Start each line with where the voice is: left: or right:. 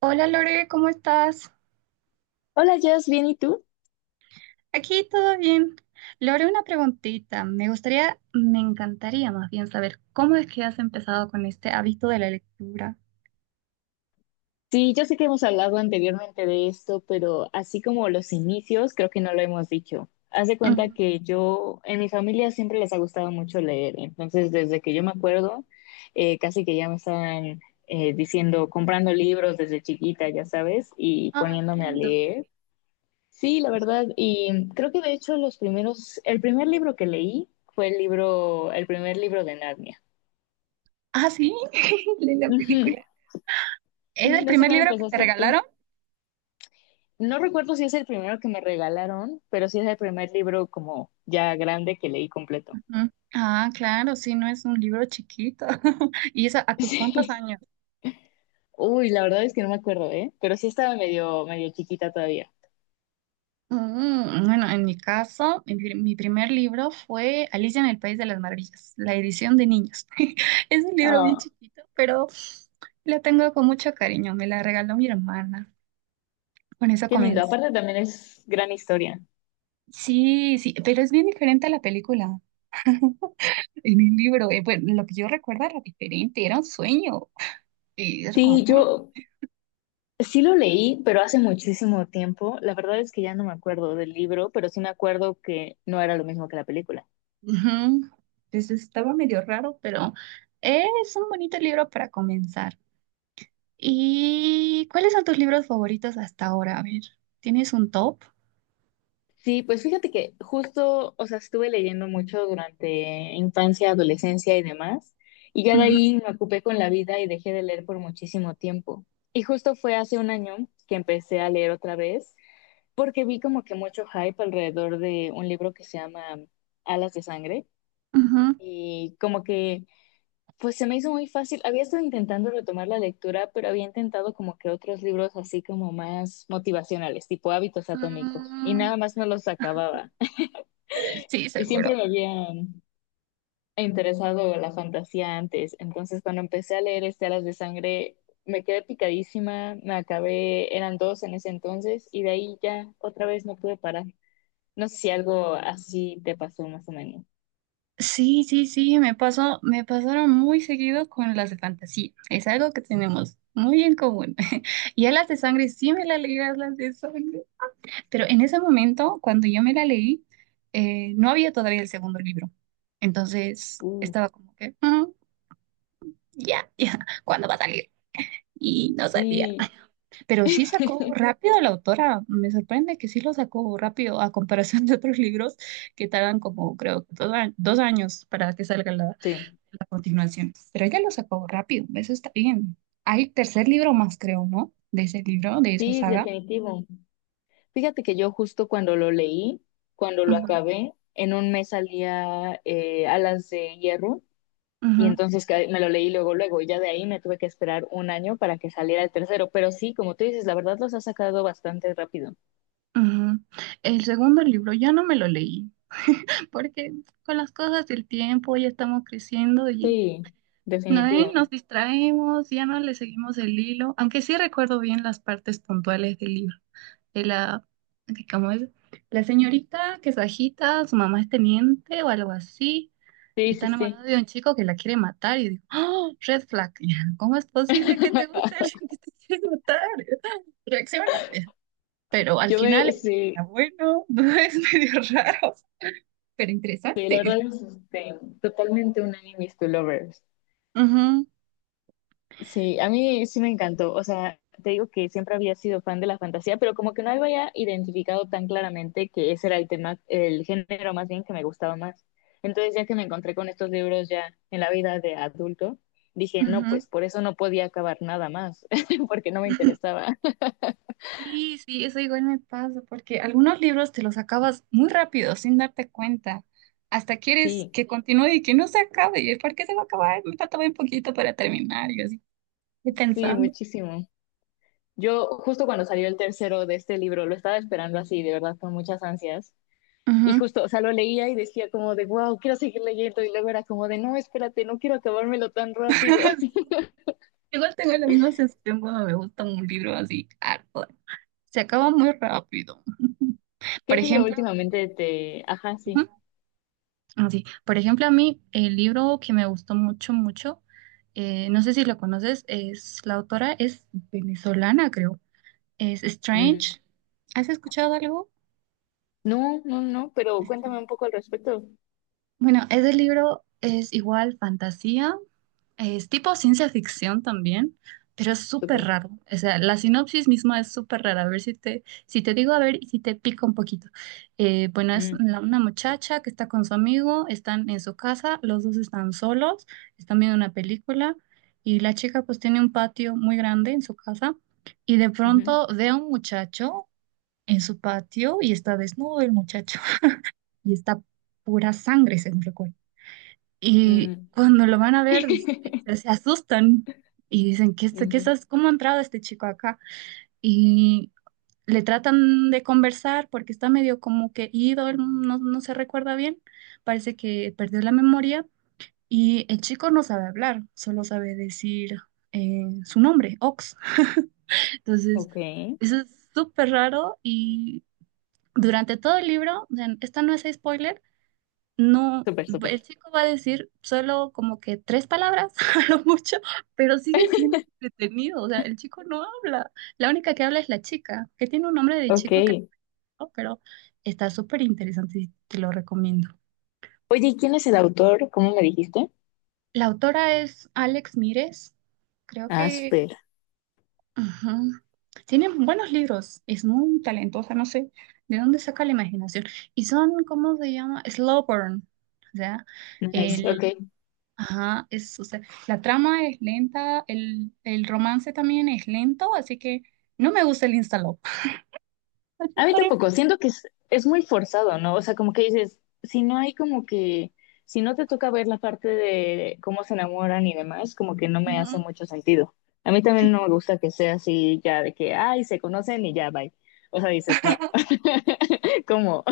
right: Hola Lore, ¿cómo estás?
left: Hola, Jess, ¿bien y tú?
right: Aquí todo bien. Lore, una preguntita. Me encantaría más bien saber cómo es que has empezado con este hábito de la lectura.
left: Sí, yo sé que hemos hablado anteriormente de esto, pero así como los inicios, creo que no lo hemos dicho. Haz de cuenta
right: Ujú.
left: que yo, en mi familia siempre les ha gustado mucho leer, entonces desde que yo me acuerdo, casi que ya me estaban diciendo, comprando libros desde chiquita, ya sabes, y
right: Ay, qué
left: poniéndome a
right: lindo.
left: leer. Sí, la verdad, y creo que de hecho los primeros, el primer libro que leí fue el libro, el primer libro de Narnia.
right: Ah, sí, linda
left: Ujú.
right: película. ¿Es
left: Sí,
right: el
left: no sé
right: primer
left: cómo
right: libro que te
left: empezaste tú.
right: regalaron?
left: No recuerdo si es el primero que me regalaron, pero sí es el primer libro como ya grande que leí completo.
right: Ujú. Ah, claro, sí, no es un libro chiquito. ¿Y eso a tus cuántos
left: Sí.
right: años?
left: Uy, la verdad es que no me acuerdo, ¿eh? Pero sí estaba medio, medio chiquita todavía.
right: Bueno, en mi caso, mi primer libro fue Alicia en el País de las Maravillas, la edición de niños. Es un libro bien
left: Ah,
right: chiquito, pero la tengo con mucho cariño. Me la regaló mi hermana. Con eso
left: qué lindo.
right: comencé.
left: Aparte también es gran historia.
right: Sí, sí, pero es bien diferente a la película. En el libro, bueno, lo que yo recuerdo era diferente, era un sueño. Y era como,
left: Sí,
right: mm,
left: yo sí lo leí, pero hace muchísimo tiempo. La verdad es que ya no me acuerdo del libro, pero sí me acuerdo que no era lo mismo que la película.
right: ujú. Entonces estaba medio raro, pero es un bonito libro para comenzar. ¿Y cuáles son tus libros favoritos hasta ahora? A ver, ¿tienes un top?
left: Sí, pues fíjate que justo, o sea, estuve leyendo mucho durante infancia, adolescencia y demás, y ya de
right: Ujú,
left: ahí me ocupé con la vida y dejé de leer por muchísimo tiempo. Y justo fue hace un año que empecé a leer otra vez, porque vi como que mucho hype alrededor de un libro que se llama Alas de Sangre,
right: ujú.
left: y como que, pues se me hizo muy fácil. Había estado intentando retomar la lectura, pero había intentado como que otros libros así como más motivacionales, tipo Hábitos Atómicos, y
right: Mm,
left: nada más no los acababa.
right: sí,
left: Y siempre
right: seguro.
left: me había interesado la fantasía antes. Entonces, cuando empecé a leer este Alas de Sangre, me quedé picadísima. Me acabé, eran dos en ese entonces, y de ahí ya otra vez no pude parar. No sé si algo así te pasó más o menos.
right: Sí, sí, sí, me pasaron muy seguido con las de fantasía. Es algo que tenemos muy en común. Y a las de sangre sí me la leí, a las de sangre. Pero en ese momento, cuando yo me la leí, no había todavía el segundo libro. Entonces
left: Uh,
right: estaba como que, "Mm, ya, ya, ¿cuándo va a salir?" Y no salía.
left: sí,
right: Pero sí sacó rápido la autora, me sorprende que sí lo sacó rápido a comparación de otros libros que tardan como creo dos, 2 años para que salga la,
left: sí,
right: la continuación. Pero ella lo sacó rápido, eso está bien. Hay tercer libro más, creo, ¿no? De ese libro, de esa
left: sí,
right: saga.
left: definitivo. Fíjate que yo justo cuando lo leí, cuando lo
right: Ujú,
left: acabé, en un mes salía Alas de Hierro. Y
right: ujú,
left: entonces que me lo leí luego, luego, y ya de ahí me tuve que esperar un año para que saliera el tercero. Pero sí, como tú dices, la verdad los ha sacado bastante rápido.
right: ujú. El segundo libro ya no me lo leí, porque con las cosas del tiempo ya estamos creciendo y
left: Sí,
right: no, ¿eh?
left: definitivo.
right: Nos distraemos, ya no le seguimos el hilo, aunque sí recuerdo bien las partes puntuales del libro. De la, ¿cómo es? La señorita que es bajita, su mamá es teniente o algo así,
left: Sí,
right: y
left: sí,
right: está enamorada
left: sí.
right: de un chico que la quiere matar, y digo, ¡Oh, red flag! ¿Cómo es posible que te guste alguien que te quiere matar? Reacciona. Pero al final el chico
left: Sí,
right: era bueno, no es medio raro, pero
left: sí, la
right: interesante.
left: verdad es este, totalmente un unánime to lovers.
right: Ujú,
left: Sí, a mí sí me encantó. O sea, te digo que siempre había sido fan de la fantasía, pero como que no había identificado tan claramente que ese era el tema, el género más bien que me gustaba más. Entonces, ya que me encontré con estos libros ya en la vida de adulto, dije, no,
right: ujú.
left: pues por eso no podía acabar nada más, porque no me interesaba.
right: Sí, sí, eso igual me pasa, porque algunos libros te los acabas muy rápido, sin darte cuenta. Hasta quieres
left: Sí,
right: que continúe y que no se acabe. ¿Y el por qué se va a acabar? Me falta bien poquito para terminar. Y yo así, estoy
left: sí,
right: pensando.
left: muchísimo. Yo justo cuando salió el tercero de este libro, lo estaba esperando así, de verdad, con muchas ansias. Y
right: Ujú.
left: justo, o sea, lo leía y decía como de, wow, quiero seguir leyendo. Y luego era como de, no, espérate, no quiero acabármelo tan rápido.
right: Sí, igual tengo la misma sensación cuando me gusta un libro así, harto. Se acaba muy rápido. Por
left: ¿Qué libro
right: ejemplo,
left: últimamente te... Ajá, sí.
right: ujú, así, por ejemplo, a mí el libro que me gustó mucho, mucho, no sé si lo conoces, es la autora es venezolana, creo. Es
left: Mm,
right: Strange. ¿Has escuchado algo?
left: no, no, no, pero cuéntame
right: Extraño.
left: un poco al respecto.
right: Bueno, ese libro es igual fantasía, es tipo ciencia ficción también, pero es súper
left: Súper.
right: raro. O sea, la sinopsis misma es súper rara. A ver si te, digo, a ver, y si te pico un poquito. Bueno, es
left: Mm.
right: una muchacha que está con su amigo, están en su casa, los dos están solos, están viendo una película y la chica pues tiene un patio muy grande en su casa y de
left: Ujú.
right: pronto ve a un muchacho en su patio y está desnudo el muchacho y está pura sangre, según recuerdo. Y
left: Mm.
right: cuando lo van a ver, se se asustan y dicen, ¿qué, es- qué
left: Ujú.
right: es- cómo ha entrado este chico acá? Y le tratan de conversar porque está medio como que ido, él no, no se recuerda bien, parece que perdió la memoria y el chico no sabe hablar, solo sabe decir su nombre, Ox. Entonces,
left: Ok,
right: eso es súper raro y durante todo el libro, o sea, esto no es spoiler, no,
left: súper, súper.
right: el chico va a decir solo como que tres palabras a lo mucho, pero sigue siendo entretenido, o sea, el chico no habla, la única que habla es la chica, que tiene un nombre de
left: Ok.
right: chico que no
left: Oye,
right: recuerdo, pero está súper interesante y te lo recomiendo.
left: ¿y quién es el autor? ¿Cómo me dijiste?
right: La autora es Alex Mires, creo
left: Ah,
right: que
left: Asper.
right: ujú. Tiene buenos libros, es muy talentosa, no sé de dónde saca la imaginación. Y son, ¿cómo se llama? Slow burn. O sea,
left: Nice,
right: el,
left: ok.
right: ajá, o sea, la trama es lenta, el, romance también es lento, así que no me gusta el instalop. Así
left: A mí
right: por em-.
left: tampoco, siento que es muy forzado, ¿no? O sea, como que dices, si no hay como que, si no te toca ver la parte de cómo se enamoran y demás, como que no me hace
right: Ujú,
left: mucho sentido. A mí también no me
right: sí.
left: gusta que sea así ya de que, ay, se conocen y ya, bye. O sea, dices, no, ¿cómo?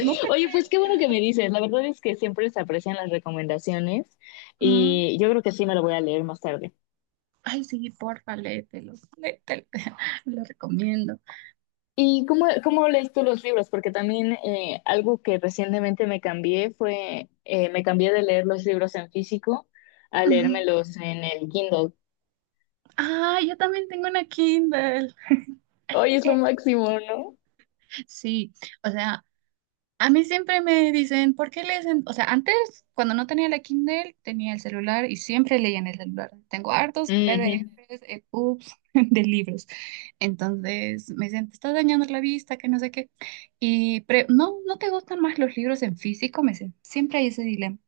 right: No te
left: Oye, pues
right: creo.
left: qué bueno que me dices. La verdad es que siempre se aprecian las recomendaciones
right: Ujú.
left: y yo creo que sí me lo voy a leer más tarde.
right: Ay, sí, porfa, léetelo, léetelo, lo recomiendo.
left: ¿Y cómo lees tú los libros? Porque también algo que recientemente me cambié fue, me cambié de leer los libros en físico a
right: Ujú.
left: leérmelos en el Kindle.
right: Ah, yo también tengo una Kindle.
left: Hoy es lo
right: Eh,
left: máximo, ¿no?
right: Sí, o sea, a mí siempre me dicen, "¿por qué lees en-?" O sea, antes, cuando no tenía la Kindle, tenía el celular y siempre leía en el celular. Tengo hartos
left: Ujú,
right: PDFs, EPUBs de libros. Entonces me dicen, te estás dañando la vista, que no sé qué. Y no, no te gustan más los libros en físico, me dicen. Siempre hay ese dilema.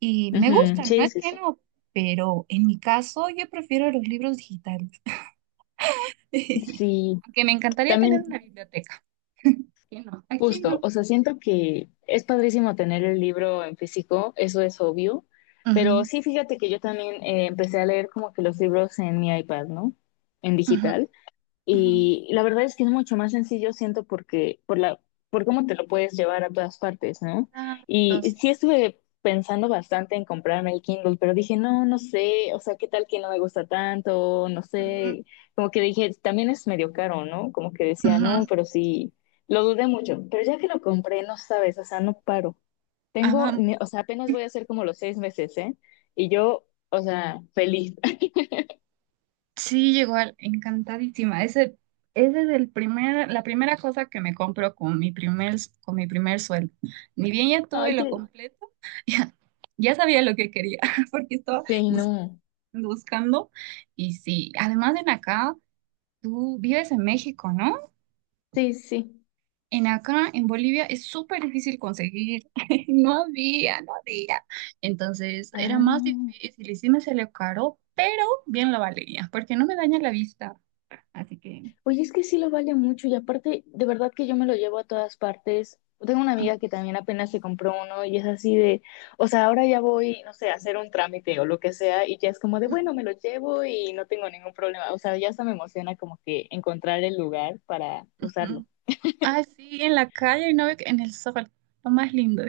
right: Y me
left: ujú.
right: gustan, no
left: Sí,
right: es
left: sí,
right: que
left: sí.
right: no, pero en mi caso yo prefiero los libros digitales.
left: Sí,
right: Aunque me encantaría tener una
left: también
right: biblioteca. ¿Quién no? ¿A quién
left: justo,
right: no?
left: o sea, siento que es padrísimo tener el libro en físico, eso es obvio,
right: Ujú,
left: pero sí, fíjate que yo también empecé a leer como que los libros en mi iPad, ¿no? En
right: ujú,
left: digital.
right: ujú.
left: Y la verdad es que es mucho más sencillo, siento, porque por cómo te lo puedes llevar a todas partes, ¿no?
right: Ah, dos.
left: Y sí estuve pensando bastante en comprarme el Kindle, pero dije, no, no sé, o sea, ¿qué tal que no me gusta tanto? No
right: Ujú,
left: sé, como que dije, también es medio caro, ¿no? Como que decía, no,
right: ujú.
left: pero sí, lo dudé mucho, pero ya que lo compré, no sabes, o sea, no paro. Tengo,
right: Ama-
left: o sea, apenas voy a hacer como los 6 meses, ¿eh? Y yo, o sea, feliz.
right: sí, igual encantadísima. Ese es la primera cosa que me compro con mi primer sueldo. Ni bien ya tuve
left: Ay,
right: lo
left: que.
right: completo, ya, ya sabía lo que quería, porque estaba
left: Sí,
right: buscando,
left: no.
right: buscando. Y sí, además en acá, tú vives en México, ¿no?
left: Sí, sí.
right: En acá, en Bolivia, es súper difícil conseguir. No había, no había. Entonces, era más
left: Ah,
right: difícil y sí me salió caro, pero bien lo valía, porque no me daña la vista. Así que...
left: oye, es que sí lo vale mucho y aparte, de verdad que yo me lo llevo a todas partes. Tengo una amiga que también apenas se compró uno y es así de, o sea, ahora ya voy, no sé, a hacer un trámite o lo que sea y ya es como de, bueno, me lo llevo y no tengo ningún problema. O sea, ya hasta me emociona como que encontrar el lugar para usarlo.
right: Ah, sí, en la calle, no, en el sol, lo más lindo,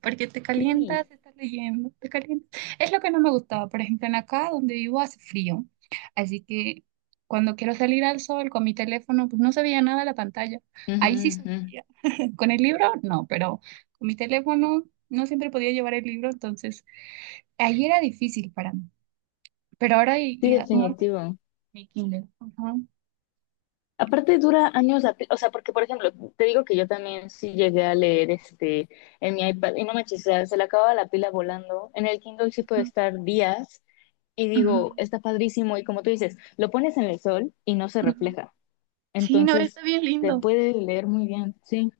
right: porque te calientas,
left: Sí.
right: estás leyendo, te calientas. Es lo que no me gustaba, por ejemplo, en acá donde vivo hace frío, así que cuando quiero salir al sol con mi teléfono, pues no se veía nada la pantalla,
left: Ujú,
right: ahí sí
left: ujú.
right: sufría. Con el libro, no, pero con mi teléfono no siempre podía llevar el libro, entonces ahí era difícil para mí, pero ahora
left: Sí,
right: ya, mucho
left: definitivo.
right: mi Kindle. Ujú,
left: Aparte dura años, o sea, porque por ejemplo, te digo que yo también sí llegué a leer este en mi iPad y no me chisea, se le acaba la pila volando. En el Kindle sí puede
right: ujú,
left: estar días y digo,
right: ujú,
left: está padrísimo y como tú dices, lo pones en el sol y no se
right: ujú.
left: refleja.
right: Sí, no, está
left: Entonces,
right: bien
left: te
right: lindo.
left: puede leer muy bien, sí.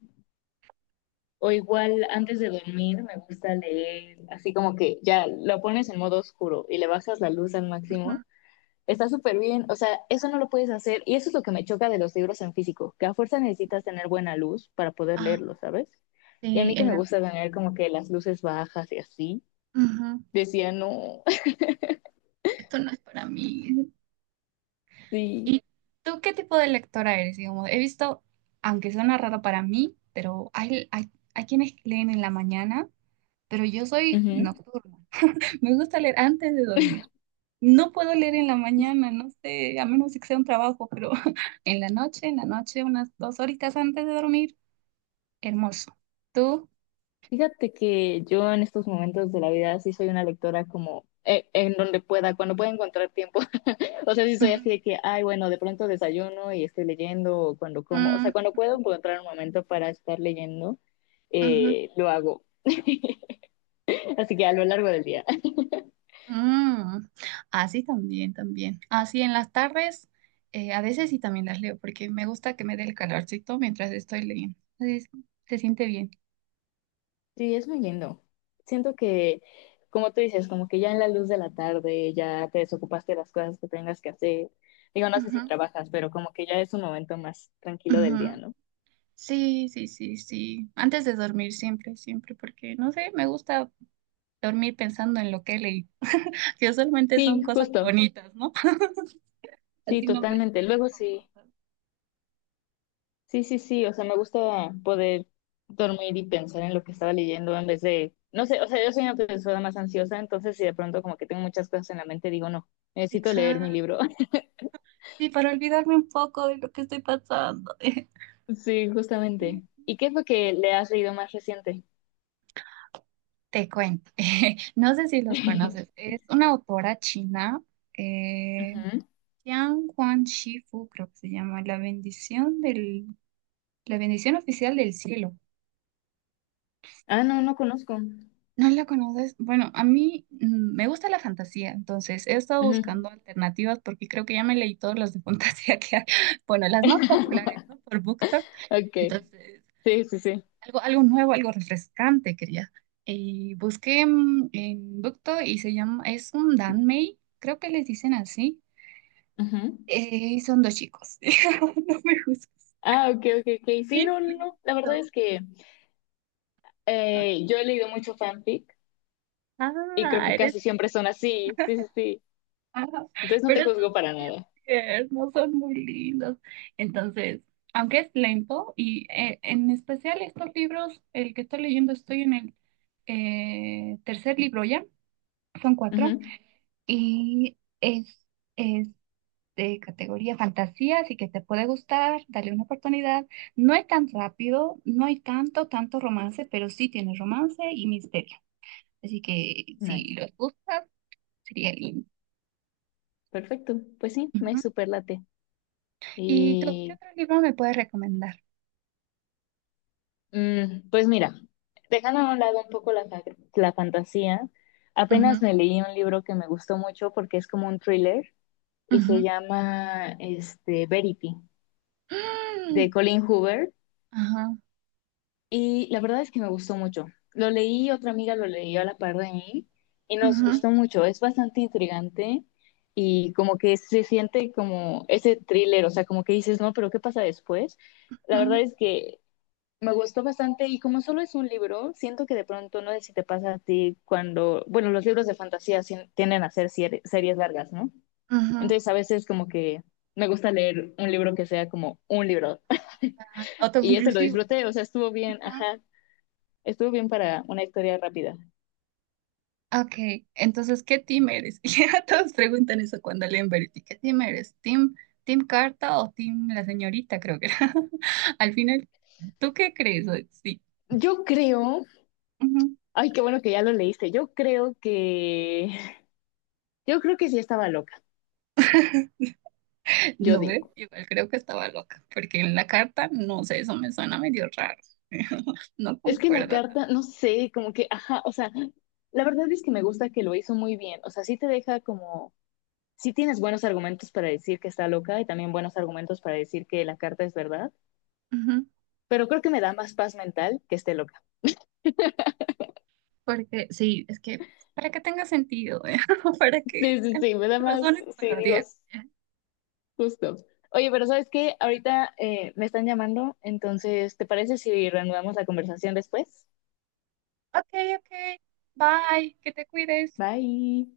left: O igual antes de dormir me gusta leer, así como que ya lo pones en modo oscuro y le bajas la luz al máximo, está súper bien, o sea, eso no lo puedes hacer y eso es lo que me choca de los libros en físico, que a fuerza necesitas tener buena luz para poder
right: Ujú.
left: leerlo, ¿sabes? Y a
right: Sí,
left: mí que
right: en
left: me
right: la-.
left: gusta tener como que las luces bajas y así,
right: Ujú.
left: decía, no,
right: Esto no es para mí.
left: sí.
right: ¿Y tú qué tipo de lectora eres? Digamos, he visto, aunque suena raro para mí, pero hay quienes leen en la mañana, pero yo soy
left: Ujú.
right: nocturna. Me gusta leer antes de dormir. No puedo leer en la
left: Fí-
right: mañana, no sé, a menos que sea un trabajo, pero en la noche, unas dos horitas antes de dormir, hermoso. ¿Tú?
left: Fíjate que yo en estos momentos de la vida sí soy una lectora como en donde pueda, cuando pueda encontrar tiempo. O sea, sí soy
right: Ujú.
left: así de que, ay, bueno, de pronto desayuno y estoy leyendo o cuando como, o
right: Mm,
left: sea, cuando puedo encontrar un momento para estar leyendo,
right: ujú.
left: lo hago. Así que a lo largo del día.
right: Mm, Así también, también. Así en las tardes, a veces sí también las leo, porque me gusta que me dé el calorcito mientras estoy leyendo. Así se siente bien.
left: Sí, es muy lindo. Siento que, como tú dices, como que ya en la luz de la tarde ya te desocupaste de las cosas que tengas que hacer. Digo, no sé si
right: Ujú,
left: trabajas, pero como que ya es un momento más tranquilo del día,
right: ujú.
left: ¿no?
right: Sí, sí, sí, sí. Antes de dormir, siempre, siempre, porque no sé, me gusta dormir pensando en lo que leí, que usualmente son
left: Sí,
right: cosas
left: justo.
right: bonitas, ¿no?
left: Sí,
right: Así no me
left: totalmente.
right: estreso
left: Luego
right: con
left: sí,
right: cosas.
left: sí, sí, sí. O sea, me gusta poder dormir y pensar en lo que estaba leyendo en vez de, no sé, o sea, yo soy una persona más ansiosa, entonces si de pronto como que tengo muchas cosas en la mente, digo, no, necesito leer mi
right: Exacto.
left: libro.
right: Sí, para olvidarme un poco de lo que estoy pasando.
left: Sí, justamente. ¿Y qué es lo que le has leído más reciente?
right: Te cuento, no sé si los conoces, es una autora china, eh,
left: Ujú.
right: Jiang Huan Shifu, creo que se llama, la bendición oficial del cielo.
left: Ah, no, no conozco.
right: ¿No la conoces? Bueno, a mí me gusta la fantasía, entonces he estado
left: Ujú.
right: buscando alternativas porque creo que ya me leí todas las de fantasía que hay, bueno, las más populares, ¿no? Por BookTok.
left: Okay,
right: Entonces,
left: sí, sí, sí.
right: algo nuevo, algo refrescante quería. Y busqué en Bukto y se llama, es un Danmei, creo que les dicen así.
left: Ujú.
right: Son dos chicos. No me juzgues.
left: Ah, ok, ok, ok. Sí,
right: Qué
left: no, no, no. La verdad
right: lindo.
left: es que yo he leído mucho fanfic y creo
right: Ah,
left: que
right: eres.
left: casi siempre son así. Sí, sí, sí.
right: Ah,
left: Entonces no te
right: pero estos
left: juzgo
right: dos
left: para nada.
right: no son muy lindos. Entonces, aunque es lento, y en especial estos libros, el que estoy leyendo, estoy en el tercer libro ya, son cuatro,
left: Ujú.
right: y es. Es de categoría fantasía, así que te puede gustar, dale una oportunidad. No es tan rápido, no hay tanto, tanto romance, pero sí tiene romance y misterio. Así que
left: Nice.
right: si los gustas, sería lindo.
left: Perfecto. Pues sí, me
right: Ujú.
left: superlate.
right: ¿Y tú qué
left: Y.
right: otro libro me puedes recomendar?
left: Mm, pues mira, dejando a un lado un poco la fantasía, apenas
right: Ujú,
left: me leí un libro que me gustó mucho porque es como un thriller y se
right: ujú.
left: llama este, Verity,
right: Mm,
left: de Colin Hoover.
right: ajá,
left: Y la verdad es que me gustó mucho. Lo leí, otra amiga lo leyó a la par de mí y nos
right: ujú,
left: gustó mucho. Es bastante intrigante y como que se siente como ese thriller, o sea, como que dices, no, pero ¿qué pasa después? La verdad
right: mm,
left: es que me gustó bastante y como solo es un libro, siento que de pronto no sé si te pasa a ti cuando, bueno, los libros de fantasía tienden a ser series largas, ¿no?
right: ujú.
left: Entonces a veces como que me gusta leer un libro que sea como un libro y ese lo
right: Autoconclusivo.
left: disfruté, o sea, estuvo bien, ajá, estuvo bien para una historia rápida.
right: Ok, entonces, ¿qué team eres? Y ya todos preguntan eso cuando leen Verity. ¿Qué team eres? ¿Team Carta o team la señorita? Creo que era. Al final, ¿tú qué crees? Sí.
left: Yo creo,
right: Ujú.
left: ay, qué bueno que ya lo leíste, yo creo que, yo creo que sí estaba loca, yo
right: No ve,
left: digo.
right: igual creo que estaba loca, porque en la carta, no sé, eso me suena medio raro. No
left: Es que la
right: concuerda tanto.
left: carta, no sé, como que, ajá, o sea, la verdad es que me gusta que lo hizo muy bien, o sea, sí te deja como sí tienes buenos argumentos para decir que está loca y también buenos argumentos para decir que la carta es verdad,
right: Ujú.
left: pero creo que me da más paz mental que esté loca.
right: Porque sí, es que para que tenga sentido, ¿eh? Para que
left: Sí, sí,
right: tengas
left: sí, me da más,
right: razones
left: sí,
right: para
left: digo,
right: odiar.
left: justo. Oye, pero ¿sabes qué? Ahorita me están llamando, entonces, ¿te parece si reanudamos la conversación después?
right: Ok, ok, bye, que te cuides.
left: Bye.